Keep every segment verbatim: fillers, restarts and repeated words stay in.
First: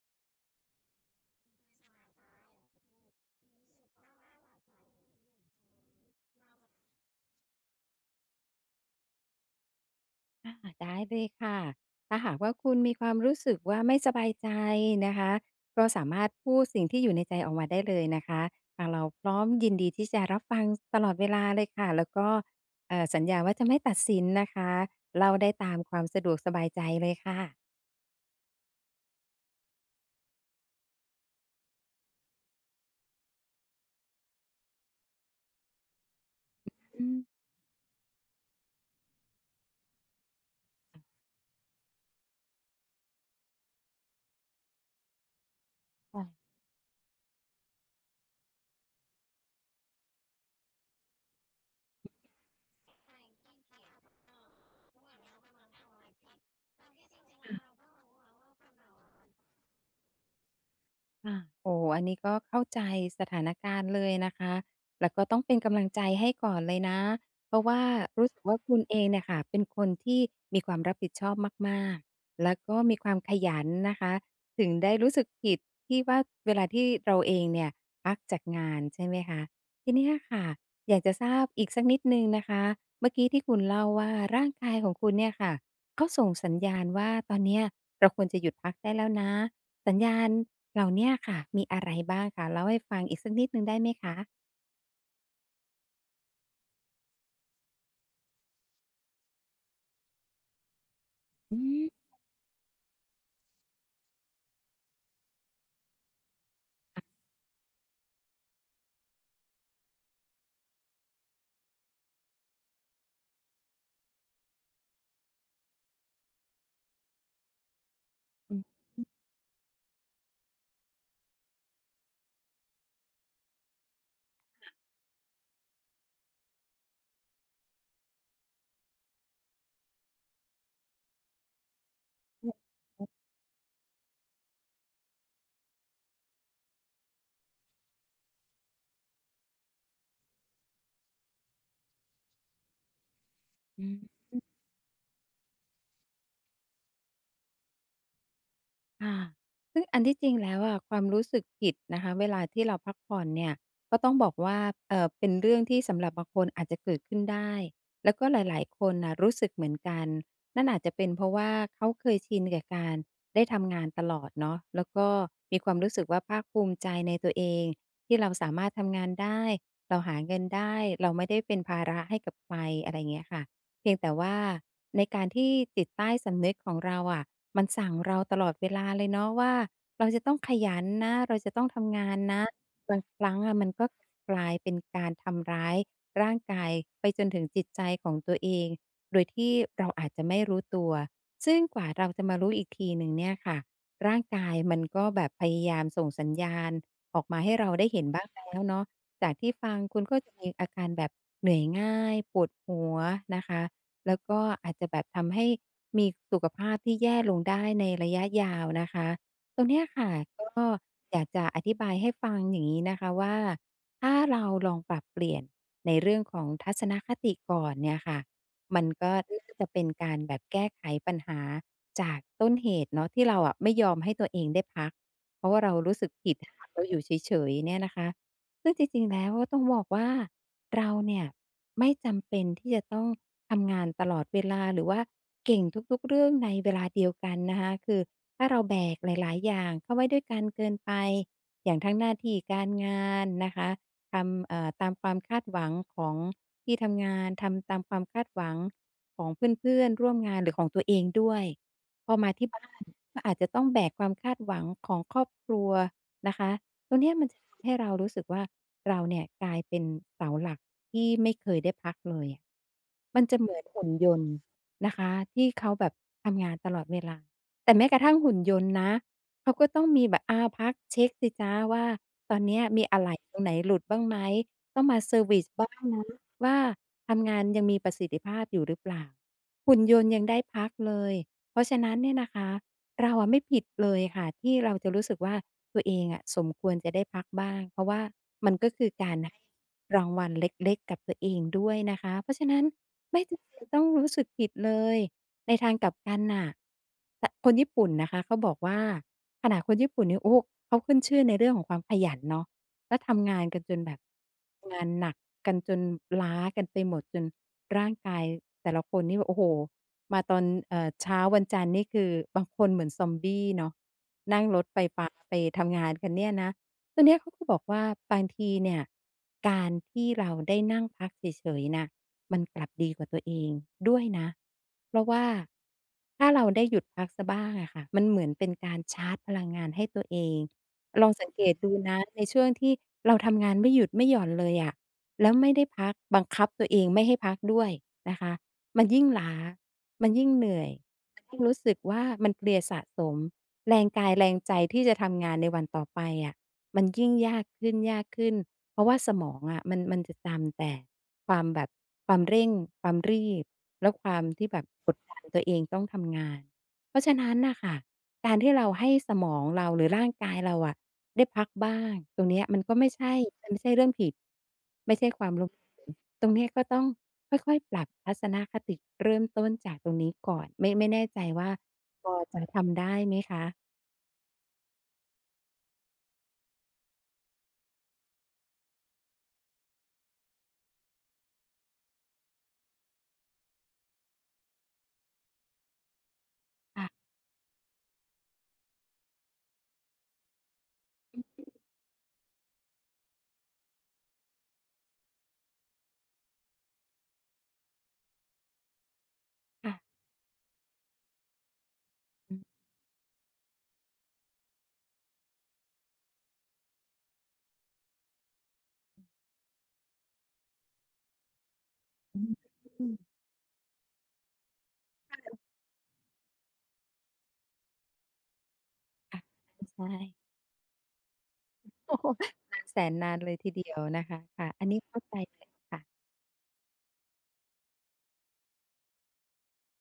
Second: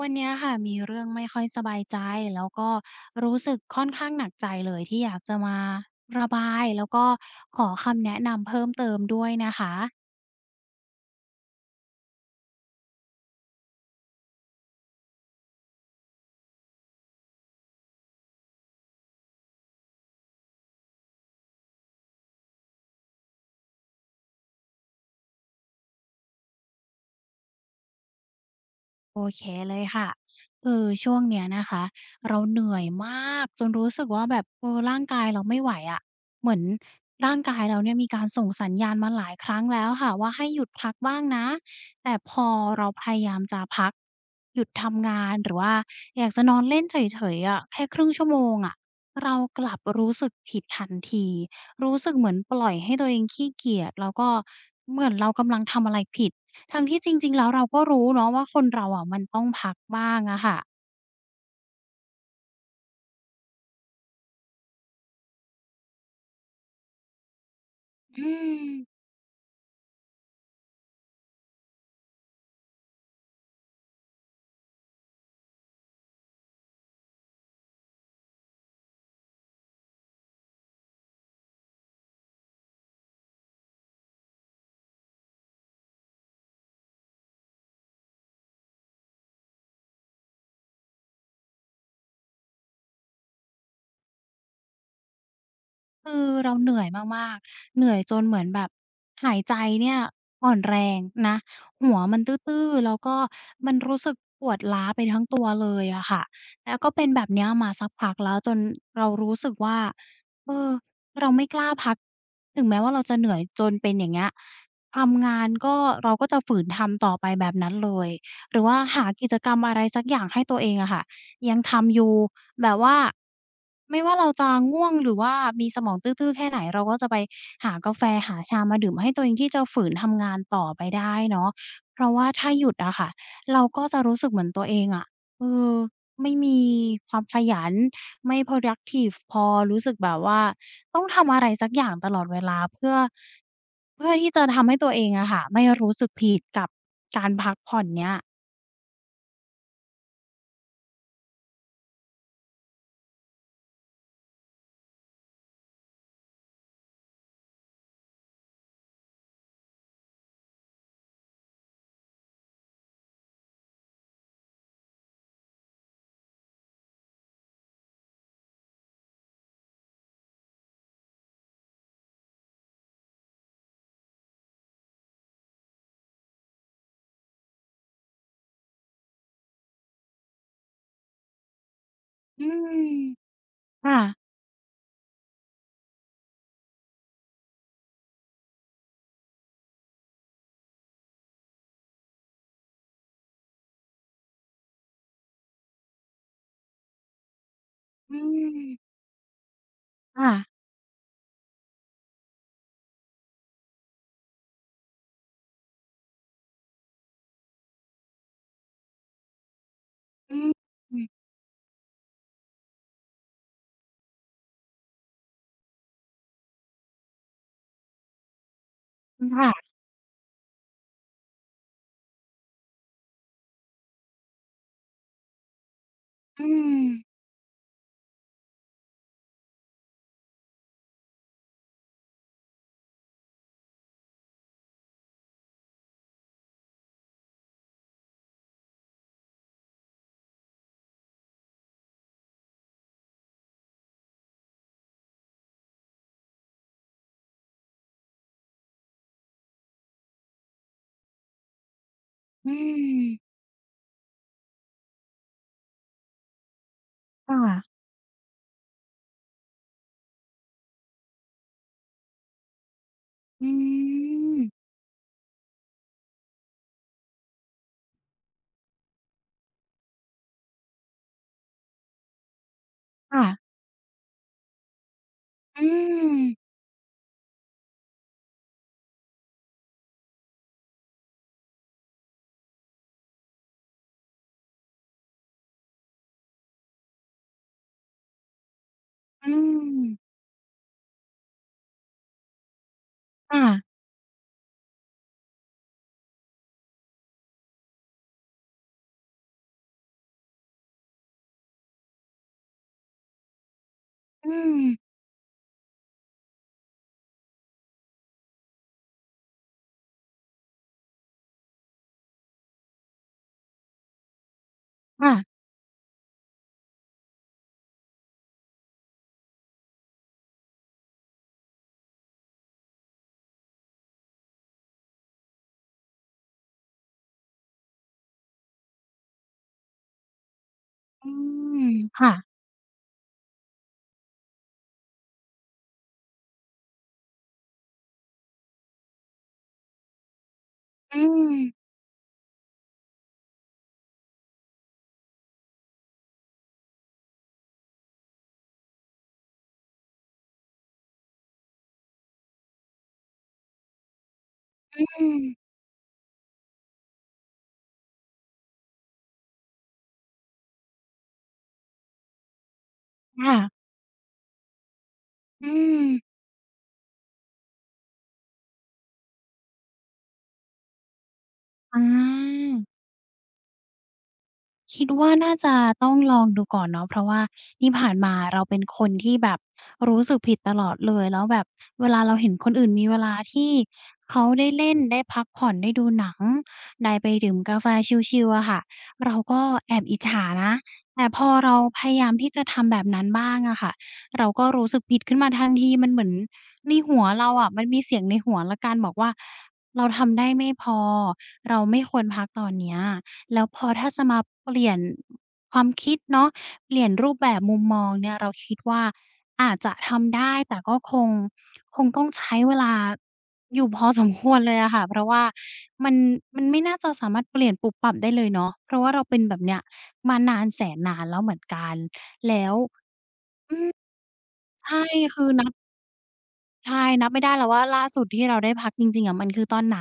วันเนี้ยค่ะ มีเรื่องไม่ค่อยสบายใจ แล้วก็รู้สึกค่อนข้างหนักใจเลย ที่อยากจะมาระบาย แล้วก็ขอคำแนะนำเพิ่มเติมด้วยนะคะ อา อัด ได้เลยค่ะ ถ้าหากว่าคุณมีความรู้สึกว่าไม่สบายใจนะคะ ก็สามารถพูดสิ่งที่อยู่ในใจออกมาได้เลยนะคะ ทางเราพร้อมยินดีที่จะรับฟัง ส ตลอดเวลาเลยค่ะ แล้วก็ เอ่อ สัญญาว่าจะไม่ตัดสินนะคะ เล่าได้ตามความสะดวกสบายใจเลยค่ะ โอเคเลยค่ะ คือช่วงเนี้ยนะคะ เราเหนื่อยมากจนรู้สึกว่าแบบ เอ่อ ร่างกายเราไม่ไหวอะ เหมือนอืม ร่างกายเราเนี่ยมีการส่งสัญญาณมาหลายครั้งแล้วอะค่ะ ว่าให้หยุดพักบ้างนะ แต่พอเราพยายามจะพัก หยุดทำงาน หรือว่าค่อยากะ จะนอนเล่นเฉย ๆ อะ แค่ ครึ่ง ชั่วโมงอะ เรากลับรู้สึกผิดทันที รู้สคึกเหมือนปล่อยให้ตัวเองขี้เกียจ แล้วก็เหมือนเรากำลังทำอะไรผิด ทั้งที่จริง ๆ แล้ว ่เราก็รู้เนาะว่าคนเราอะมันะ ต้องพักบ้างอะค่ะ ค่ะ โอ้ อันนี้ก็เข้าใจสถานการณ์เลยนะคะ แล้วก็ต้องเป็นกำลังใจให้ก่อนเลยนะ เพราะว่าอรูื้สึกว่าคุณม เองเนี่ยค่ะ เป็นคนที่มีความรับผิดชอบมาก ๆ แล้วก็มีความขยันนะคะ ถึงได้รู้สึกผิดที่ว่า เวลาที่เราเองเนี่ยพักจากงาน ใช่ไหมคะ ทีเนี้ยค่ะ อยากจะทราบอีกสักนิดหนึ่งนะคะ เมื่อกี้ที่คุณเล่าว่า ร่างกายของคุณเนี่ยค่ะ เขาส่งสัญญาณว่า ตอนเนี้ยเราควรจะหยุดพักได้แล้วนะ สัญญาณเหล่าเนี้ยค่ะ มีอะไรบ้างคะ เล่าให้ฟังอีกสักนิดหนึ่งได้ไหมคะ? คือเราเหนื่อยมาก ๆ เหนื่อยจนเหมือนแบบ หายใจเนี่ยอ่อนแรงนะ อืม หัวมันตื้อ ๆ แล้วก็มันรู้สึกปวดล้าไปทั้งตัว เลยอะค่ะ แล้วก็เป็นแบบเนี้ยมาสักพักแล้ว จนเรารู้สึกว่า เอ่อ เราไม่กล้าพักถึงแม้ว่า เราจะเหนื่อยจนเป็น อย่างเงี้ย ทำงานก็ เราก็จะฝืนทำต่อไปแบบนั้นเลย อหืรืออว่าหฮึ ากิจกรรม อะไรสักอย่างให้ตัวเองอะค่ะ ยังทำอยู่แบบว่า ไม่ว่าเราจะง่วงหรือว่ามีสมองตื้อ ๆ แค่ไหนเราก็จะไปหากาแฟ หาชามาดื่มให้ตัวเองที่จะฝืนทำงานต่อไปได้เนาะ เพราะว่าถ้าหยุดอะค่ะ เราก็จะรู้สึกเหมือนตัวเองอะ เอ่อ ไม่มีความขยัน ไม่ Productive พอ รู้สึกแบบว่าต้องทำอะไรสักอย่างตลอดเวลาเพื่อ อือเพื่อที่ฮจึ ะทำให้ตัวเองอะค่ะ ไม่รู้สึกผิดกับการพักผ่อนเนี่ย ค่ะ ซึ่งอันที่จริงแล้วอะ ความรู้สึกผิดนะคะ เวลาที่เราพักผ่อนเนี่ย ก็ต้องบอกว่า เอ่อ เป็นเรื่องที่สำหรับบางคนอาจจะเกิดขึ้นได้ แล้วก็หลาย ๆ คนน่ะรู้สึกเหมือนกัน นั่นอาจจะเป็น เพราะว่าเขาเคยชินกับการได้ทำงานตลอดเนาะ แล้วก็มีความรู้สึกว่า ภาคภูมิใจในตัวเองที่เราสามารถทำงานได้ เราหาเงินได้ เราไม่ได้เป็นภาระให้กับใคร อะไรเงี้ยค่ะ เพียงแต่ว่าในการที่จิตใต้สำนึกของเราอะ มันสั่งเราตลอดเวลาเลยเนาะว่า เราจะต้องขยันนะ เราจะต้องทำงานนอะ ืม บางครั้งอะ มันก็ค่ะ กลายเป็นการทำร้ายร่างกายไปจนถึงจิตใจของตัวเองโดยที่เราอาจจะไม่รู้ตัว ซึ่งกว่าเราจะมารู้อีกทีหนึ่งเนี่ยค่ะ ร่างกายมันก็แบบพยายามส่งสัญญาณออกมาให้เราได้เห็นอืบ้างแล้วเนม าะ จากที่ฟังคุณก็ค่จะะ มีอาการแบบเหนื่อยง่าย ปวดหัวนะคะ แล้วก็อาจจะแบบทำให้มีสุขภาพที่แย่ลงได้ในระยะยาวนะคะ ตรงเนี้ยค่ะ อืก็ม อยากจะอธิบายให้ฟังอย่างงี้นะคะว่า ถ้าเราลองปรับเปลี่ยนในเรื่องของทัศนคติก่อนเนี่ยค่ะ มันก็อือ นค่า่ะ จะเป็นการแบบแก้ไขปัญหาจากต้นเหตุเนาะ ที่เราอะไม่ยอมให้ตัวเองได้พัก เพราะว่าเรารู้สึกผิดอืน่ะค่ะ เราอยู่ม เฉย ๆ เนี่ยนะคะ ซึ่งจริง ๆ แล้วก็ต้องบอกว่า เราเนี่ยไม่จำเป็นที่จะต้องทำงานตลอดเวลา หรือว่าเก่งทุก ๆ เรื่องในเวลาเดียวกันนะคะ คือถ้าเราแบกหลาย ๆ อย่างเข้าไว้ด้วยกันเกินไป อย่างทั้งหน้าที่การงานนะคะ ทำ เอ่อ ตามความคาดหวังของที่ทำงาน ทำตามความคาดหวังของเพื่อน ๆ ร่วมงาน หรือของตัวเองด้วย พอมาทีอ่ืบ้าน กม ็อาจจะต้องแบกความคาดหวังของครอบครัวนะคะ ตรงเนี้ย มัคนจ่ะทะ ำให้เรารู้สึกว่า เราเนี่ยกลายเป็นเสาหลักที่ไม่เคยได้พักเลยอะ มันจะอืเหมือนหุ่นยนต์อ นะคะที่เขาแบบทำงานตลอดเวลา แต่แม้กระทั่งหุ่นยนต์นะ เขาก็ต้องมีแบบ อ้าว พักเช็กสิจ๊ะว่า ตอนนี้มีอะไหลค่่ะ ตรงไหนหลุดบ้างไหม? ต้องมาเซอร์วิซอืบ้างนะอ ว่า ทำงานยังมีประสิทธิภาพอยู่หรือเปล่า? หุ่นยนต์ยังได้พักเลย เพราะฉะนั้นเนี่ยนะคะ เราอะไม่ผิดเลยค่ะที่เราจะรู้สึกว่า ตัวเองอะสมควรจะได้พักบ้าง เพราะว่ามันก็คือการใหอื้อ รางวัลเล็ก ๆ กับตัวเองด้วยนะคะ เพราะฉะนั้นไม่คจ่ำเป็ะ นต้องรู้สึกผิดเลย ในทางกลับกันน่ะ ตะ คนญี่ปุ่นนะคะเขาบอกว่า ขนาดคนญี่ปุ่นนี่ โอ้ เขาขึ้นชื่อในเรื่องของความขยันเนาะ แล้วทำงานกันจนแบบ อืม งานหนักกันจนล้ากันไปหมด จนร่างกายแต่ละคนนี่แบบ โอ้โฮ มาตอน เอ่อ เช้าวันจันทร์ นี่คือ บางคนเหมือนซอมบี้เนาะ นั่งรถไฟฟค้า่ะ ไปทำงานกันเนี่ยนะ ตอนเนี้ยเขาก็บอกว่า บางทีเนี่ยการที่เราได้นั่งพักเฉย ๆ น่ะ มันกลับดีกับตัวเองด้วยนะ เพราะว่า ถ้าเราได้หยุดพักซะบ้างอะค่ะ มันเหมือนเป็นการชาร์จพลังงานให้ตัวเอง ลอืองสังเกตดม ูนะค่ในะ ช่วงที่เราทำงานไม่หยุดไม่หย่อนเลยอะ แล้วไม่ได้พัก บังคับตัวเองไม่ให้พักด้วยนะคะ มันยิ่งล้า มันยิ่งเหนื่อย อืยิ่งรอ ู้สึกว่า มันเพลียสะสม แรงกายแรงใจที่จะทำงานในวันต่อไปอะมันยิ่งยากขึ้น ยากขึ้น เพราะว่าสมองอะมัน มันจะจำแต่ความแบบ ความเร่ง ความรีบ แล้วความที่แบบอกดืดันอ ตัวเองต้องทำงาน เพราะฉะนั้นน่ะค่ะ การที่เราให้สมองเรา หรือร่างกายเราอะได้พักบ้าง ตรงเนี้ยมันก็ไม่ใช่ ค่ะ มันไม่ใช่เรื่องผิด ไม่ใช่ความลอื้มเหลว อ ตรงเนี้ยก็ต้องค่อย ๆ ปรับทัศนคติเริ่มต้นจากตรงนี้ก่อน ไม่ ไม่แน่ใจว่าอ๋พอจะทอ ำได้ไหมคะ? คิดว่า น่าจะต้องลองดูก่อนเนาะ เพราะว่าที่ผ่านมาเราเป็นคนที่แบบรู้สึกผิดตลอดเลย แล้วแบบเวลาเราเห็นคนอื่นมีเวลาที่เขาได้เล่น ได้พักผ่อน ได้ดูหนัง ค่ไดะ ้ไปดื่มกาแฟชิล ๆ อะค่ะ เราก็แอบอิจฉานะ แต่อพืออฮเราึ พยายามที่จะทำแบบนั้นบ้างอะค่ะ เราก็รู้สึกผิดขึ้นมาทันที มันเหมือนในหัวเราอะ มันมีเสียงในหัวแล้วกัน บอกว่าค่ะ เราทำได้ไม่พอ เราไม่ควรพักอตือ อนเนี้ย แล้วพอถ้าจะมาเปลี่ยนความคิดเนาะ เปลี่ยนรูปแบบมุมมองเนี่ย เราคิดว่าอาจจะทำได้ แต่ก็คง คงต้องอใช้เวลาืม อยู่พอสมควรเลยอะค่ะ เพราะวค่า่ะ มัน มันไม่น่าจะสามารถเปลี่ยนปุ๊บปั๊บได้เลยเนาะ เพราะว่าเราเปอ็ะ นแบบเนี้ยอ ใชม่ านานแสนนานแล้วเหมือนกัน โอ้ แล้ว นานแสนนานเลยทีอืเดีอ ยวนะคะ ค่ะ อัในชนี้่ เข้าใจคือเลนัยบ ค่ะ ใช่ นับไม่ได้แล้วว่าล่าสุดที่เราได้พักจริง ๆ อะ มันคือตอนไหน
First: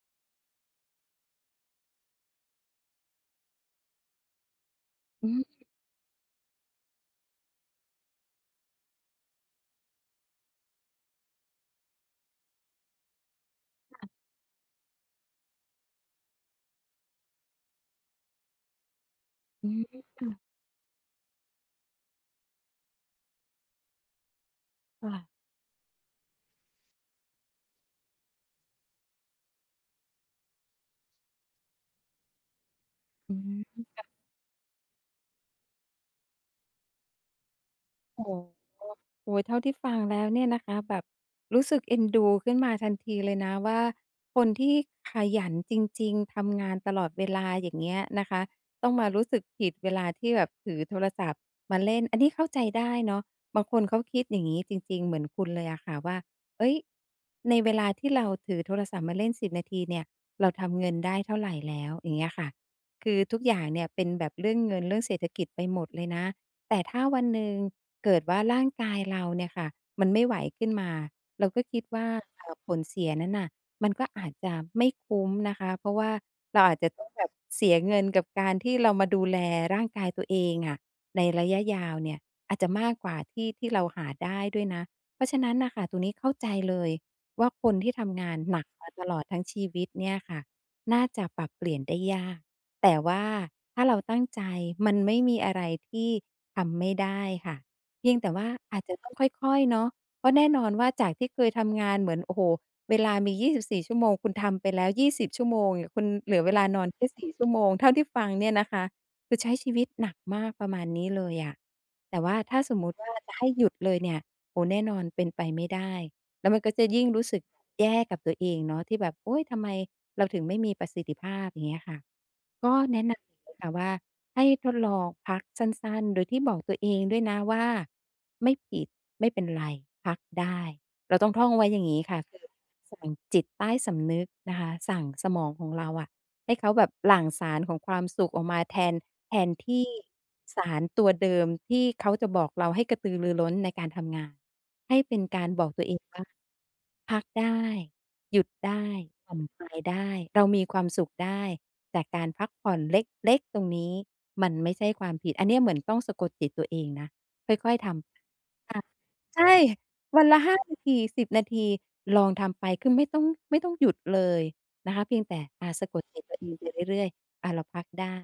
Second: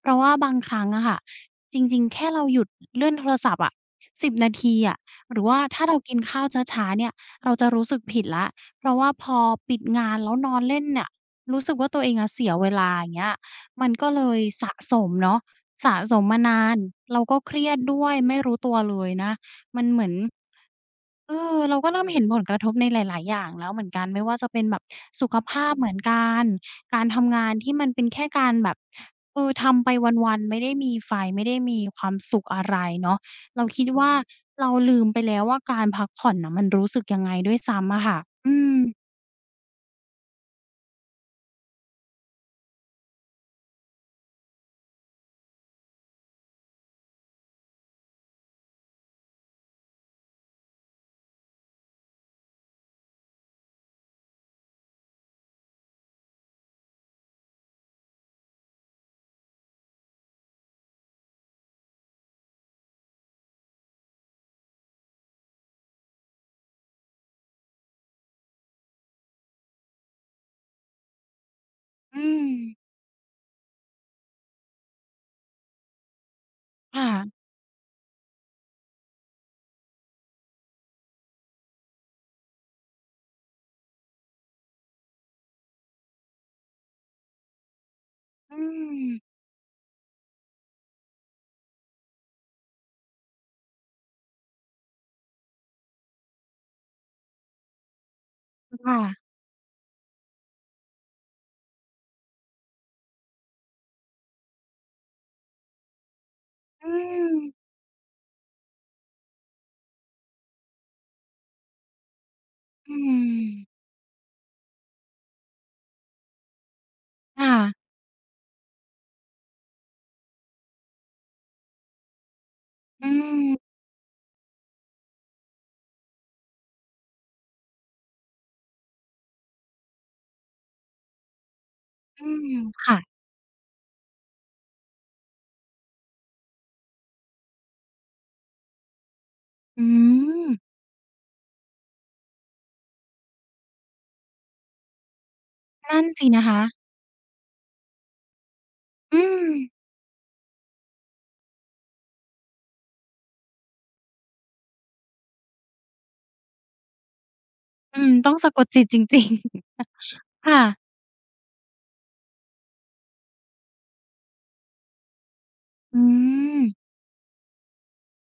เพราะว่าบางครั้งอะค่ะ จริง ๆ แค่เราหยุดเลื่อนโทรศัพท์อะ สิบ นาทีอะ อืหรือว่ม าถ้าเรากินข้าวช้า ๆ เนี่ย เราจะรู้สึกผิดแล้ว เพราะว่าพอปิดงาน แล้วนอนเล่นเนี่ย รู้สึกว่าตัวเองอะเสียเวลา อย่างเงี้ย มันค่กะ ็เลยสะสมเนาะ สะสมมานาน เราก็เครียดด้วย ไม่รู้ตัวเลยนะ อืมม ันเหมือน ค่ะ เออ เราก็เริ่มเห็นผลกระทบในหลาย ๆ อย่างแล้วเหมือนกัน ไม่ว่าจะเป็นแบบ ค่สะ ุขภาพเหมือนกัน การทำงานที่มันเป็นแค่การแบบ เออ ทำไปวัน ๆ ไม่ได้มีไฟ ไม่ได้มีความสุขอะไรเนาะ อืเม ราคิดคว่ะ ่า เราลืมไปแล้วว่าการพักผ่อนน่ะมันรู้สึกยังไงด้วยซ้ำอะค่ะ โอ้โฮ อืม โอ้โฮ เท่าที่ฟังแล้วเนี่ยนะคะ แบบรู้สึกเอ็นดูขึ้นมาทันทีเลยนะว่า คนที่ขยันจริง ๆ ทำงานตลอดเวลา อย่างเงี้ยนะคะ ต้องมารู้สึกผิดเวลาที่แบบถือโทรศัพท์มาเล่น อันนี้เข้าใจได้เนาะ บางคนเขาคิดอย่างนี้จริง ๆ เหมือนคุณเลยอะค่ะ ว่า เฮ้ย ในเวลาที่เราถือโทรศัพท์มาเล่น สิบ นาทีเนี่ย เราทำเงินได้เท่าไรแล้ว อย่างเงี้ยค่ะ คือทุกอย่างเนี่ยเป็นแบบเรื่องเงิน เรื่องเศรษฐกิจไปหมดเลยนะ แต่ถ้าวันหนึ่ง เกิดว่าร่างกายเราเนี่ยค่ะ มันไม่ไหวขึ้นมา เราก็คิดว่า อืเออ ผม ลเสียนั้นน่ะ มันก็อาจจะไม่คุ้มนะคะ เพราะว่าเราอาจจะคต่้องแบะ บเสียเงินกับการที่เรามาดูแลร่างกายตัวเองอะในระยะยาวเนี่ย อาจจะมากกว่าที่ ที่เราหาได้ด้วยนะ เพราะฉะนั้นน่ะค่ะ ตรงนี้เข้าใจเลย ว่าคนที่ทำงานอืหนักมาตลม อดทั้งชีวิตเนี่ยค่ะ น่าจะปรับเปลี่ยนได้ยาก แต่ว่าถ้าเราตั้งใจ มันไม่มีอะไรที่ทำไม่ได้ค่ะ เพียงแต่ว่าอาจคจ่ะต้องะ ค่อย ๆ เนาะ เพราะแน่นอนว่า จากที่เคยทำงานเหมือน โอ้โฮ เวลามี ยี่สิบสี่ ชั่วโมง คุณทำไปแล้ว ยี่สิบ ชั่วโมง คุณเหลือเวลานออืนแค่ สี่ ชั่วม โมง เท่าที่ฟังเนี่ยนะคะ คือใช้ชีวิตหนักมาก ประมาณนี้เลยอะ แต่ว่าถ้าสมมอตืิว่า จะให้หยม ุดเลยเนี่ย โอ้ แน่นอน เป็นไปไม่ได้ แล้วมันก็จะยิ่งรู้สึคก่ะ แย่กับตัวเองเนาะ ที่แบบ โอ๊ย ทำไมเราถึงไม่มีประสิทธิภาพ อย่างเงี้ยค่ะ ก็แนอะืนำอย่างงี้ม ค่ะว่า ให้ทดลองพักสั้น ๆ โดยที่บอกตัวเองด้วยนะว่า ไม่ผิด ไม่เป็นไร พักได้ เราต้องท่องไว้อย่างนี้ค่ะ อืคือม คส่ั่ะ งจิตใต้สำนึกนะคะ สั่งสมองของเราอะ ให้เขาแบบหลั่งสารของความสุขออกมาแทน แทนทอีื่ม สารตัวเดิมที่เขาจะบอกเราให้กระตือรือร้นในการทำงาน ให้เป็นการบอกตัวนเอัง่นว่สา ินะคะ พักได้ หยุดได้ อืผ่อนคลม ายได้ เรามีความสุขได้ แต่การพักผ่อนเล็ก ๆ ตรงนี้ มันไม่ใช่ความผิด อันนี้เหมือนต้องสะกดจิตตัวเองนะ ค่อย ๆ ทอืม ต้องสะกดำ คจ่ิะ ตจริง ๆ ใช่ วันละ หค้่า นะ าที สิบ นาที ลองทำไป คือไม่ต้อง ไม่ต้องหยุดเลยนะคะ เพียงแต่ อ่า สะอกืดจิตตัวเองไปม เรื่อย ๆ อะ เราพักได้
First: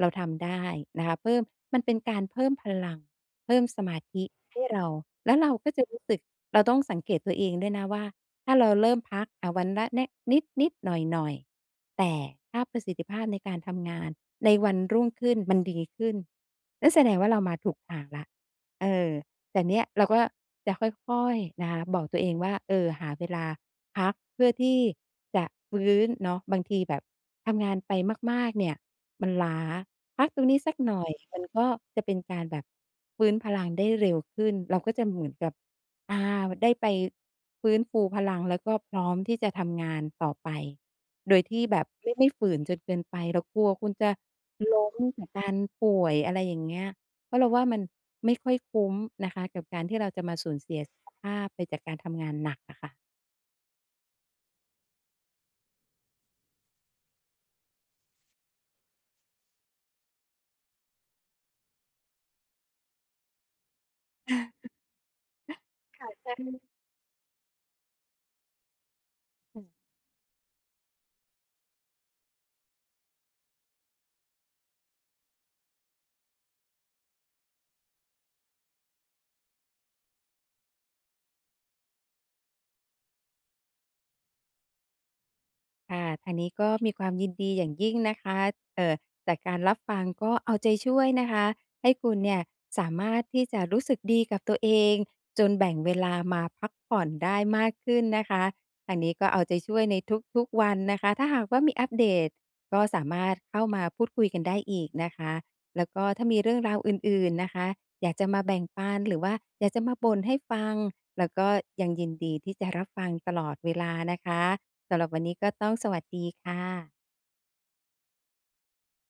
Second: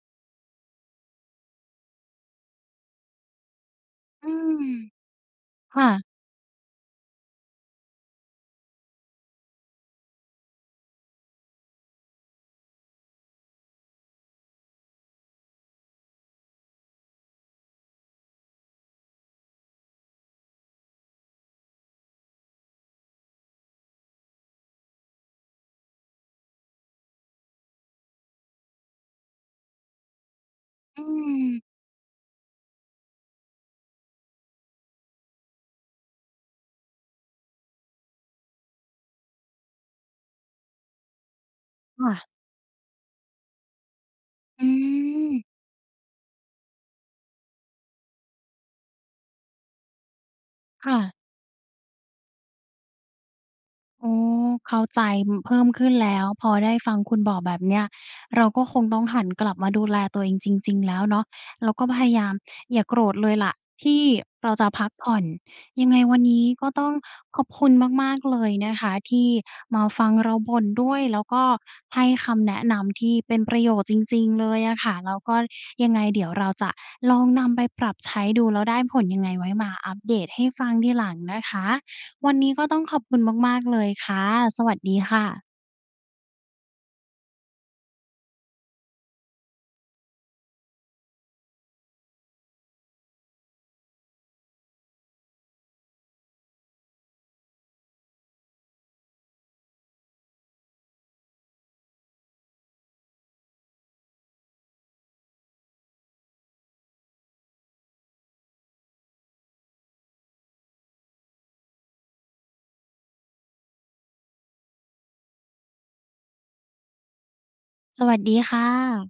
เราทำได้นะคะ เพิ่ม มันเป็นการเพิ่มพลัง เพิ่มสมาธิอืให้ม เรา แล้วเราก็คจะ่รู้ะ สึก เราต้องสังเกตตัวเองด้วยนะว่า ถ้าเราเริ่มพัก อา วันละ เนะ นิด ๆ หน่อย ๆ แต่ถ้าประสิทธิภาพในการทำงานในวันรุ่งขึ้น มันดีขึ้น และแสดงว่าเรามาถูกทางแล้ว เออ แต่เนี่ยเราก็จะค่อย ๆ นะคะบอกตัวเองว่า เออ หาเวลาพัก เพื่อที่จะฟื้นเนาะ บางทีแบบทำงานไปมาก ๆ เนี่ย มันล้า พักตรงนี้สักหนอ่ือย มันม ก็จะเป็นการแบบฟื้นพลังได้เร็วขึ้น เราก็จะเหมือนกับ อา ได้ไปฟื้นฟูพลัง แล้วก็พร้อมที่จะทำงานต่อไป โดยที่แบบคไม่่ ไะ ม่ฝืนจนเกินไป เรากลัวคุณจะอืล้มจากกม ารป่วย อะไรอย่างเงี้ย เพราะเราว่ามันไม่ค่อยคุ้มนะคะ กับการที่เราจะมาสูญเสียคสุ่ขะ ภาพไป จากการทำงานหนักอะค่ะ อ๋อ เข้าใจ เพิ่มขึ้นแล้ว พอได้ฟังคุณบอกแบบนี้ เราก็คงต้องหันกลับมาดูแลตัวเองจริง ๆ แล้วเนาะ แล้วก็พยายามอย่าโกรธเลยแหละ ที่เราจะพักผ่อน ยังไงค่ะ วันใชนี้ ่ ก็ต้องขอบคุณมาก ๆ เลยนะคะ ที่อืม มาฟังเราบ่นด้วย แล้วก็ให้คำแนะนำที่เป็นประโยชน์จริง ๆ เลยอะคะ แล้วก็ยังไงเดี๋ยวเราจะลองนำไปปรับใช้ดู แล้วได้ผลยังไง ไว้มาอัปเดตให้ฟังทีหลังนะคะ วันนี้ก็ต้องขอบคุณมาก ๆ เลยค่ะ สวัสดีค่ะ คะ ทางนี้ ก็มีความยินดีอย่างยิ่งนะคะ เอ่อ จากการรับฟัง ก็เอาใจช่วยนะคะ ให้คุณเนี่ยสามารถที่จะรู้สึกดีกับตัวเองจนแบ่งเวลามาพักผ่อนได้มากขึ้นนะคะ ทางนี้ ก็เอาใจช่วยในทุก ๆ วันนะคะ ถ้าหากว่ามีอัปเดต ก็สามารถเข้ามาพูดคุยกันได้อีกนะคะ แล้วก็ถ้ามีเรื่องราวอื่น ๆ นะคะ อยากจะมาแบ่งปัน หรือว่าอยากจะมาบ่นให้ฟัง แล้วก็ยังยินดีที่จะรับฟังตลอดเวลานะคะ สำหรับวันนี้ ก็ต้องสวัสดีค่ะ สวัสดีค่ะ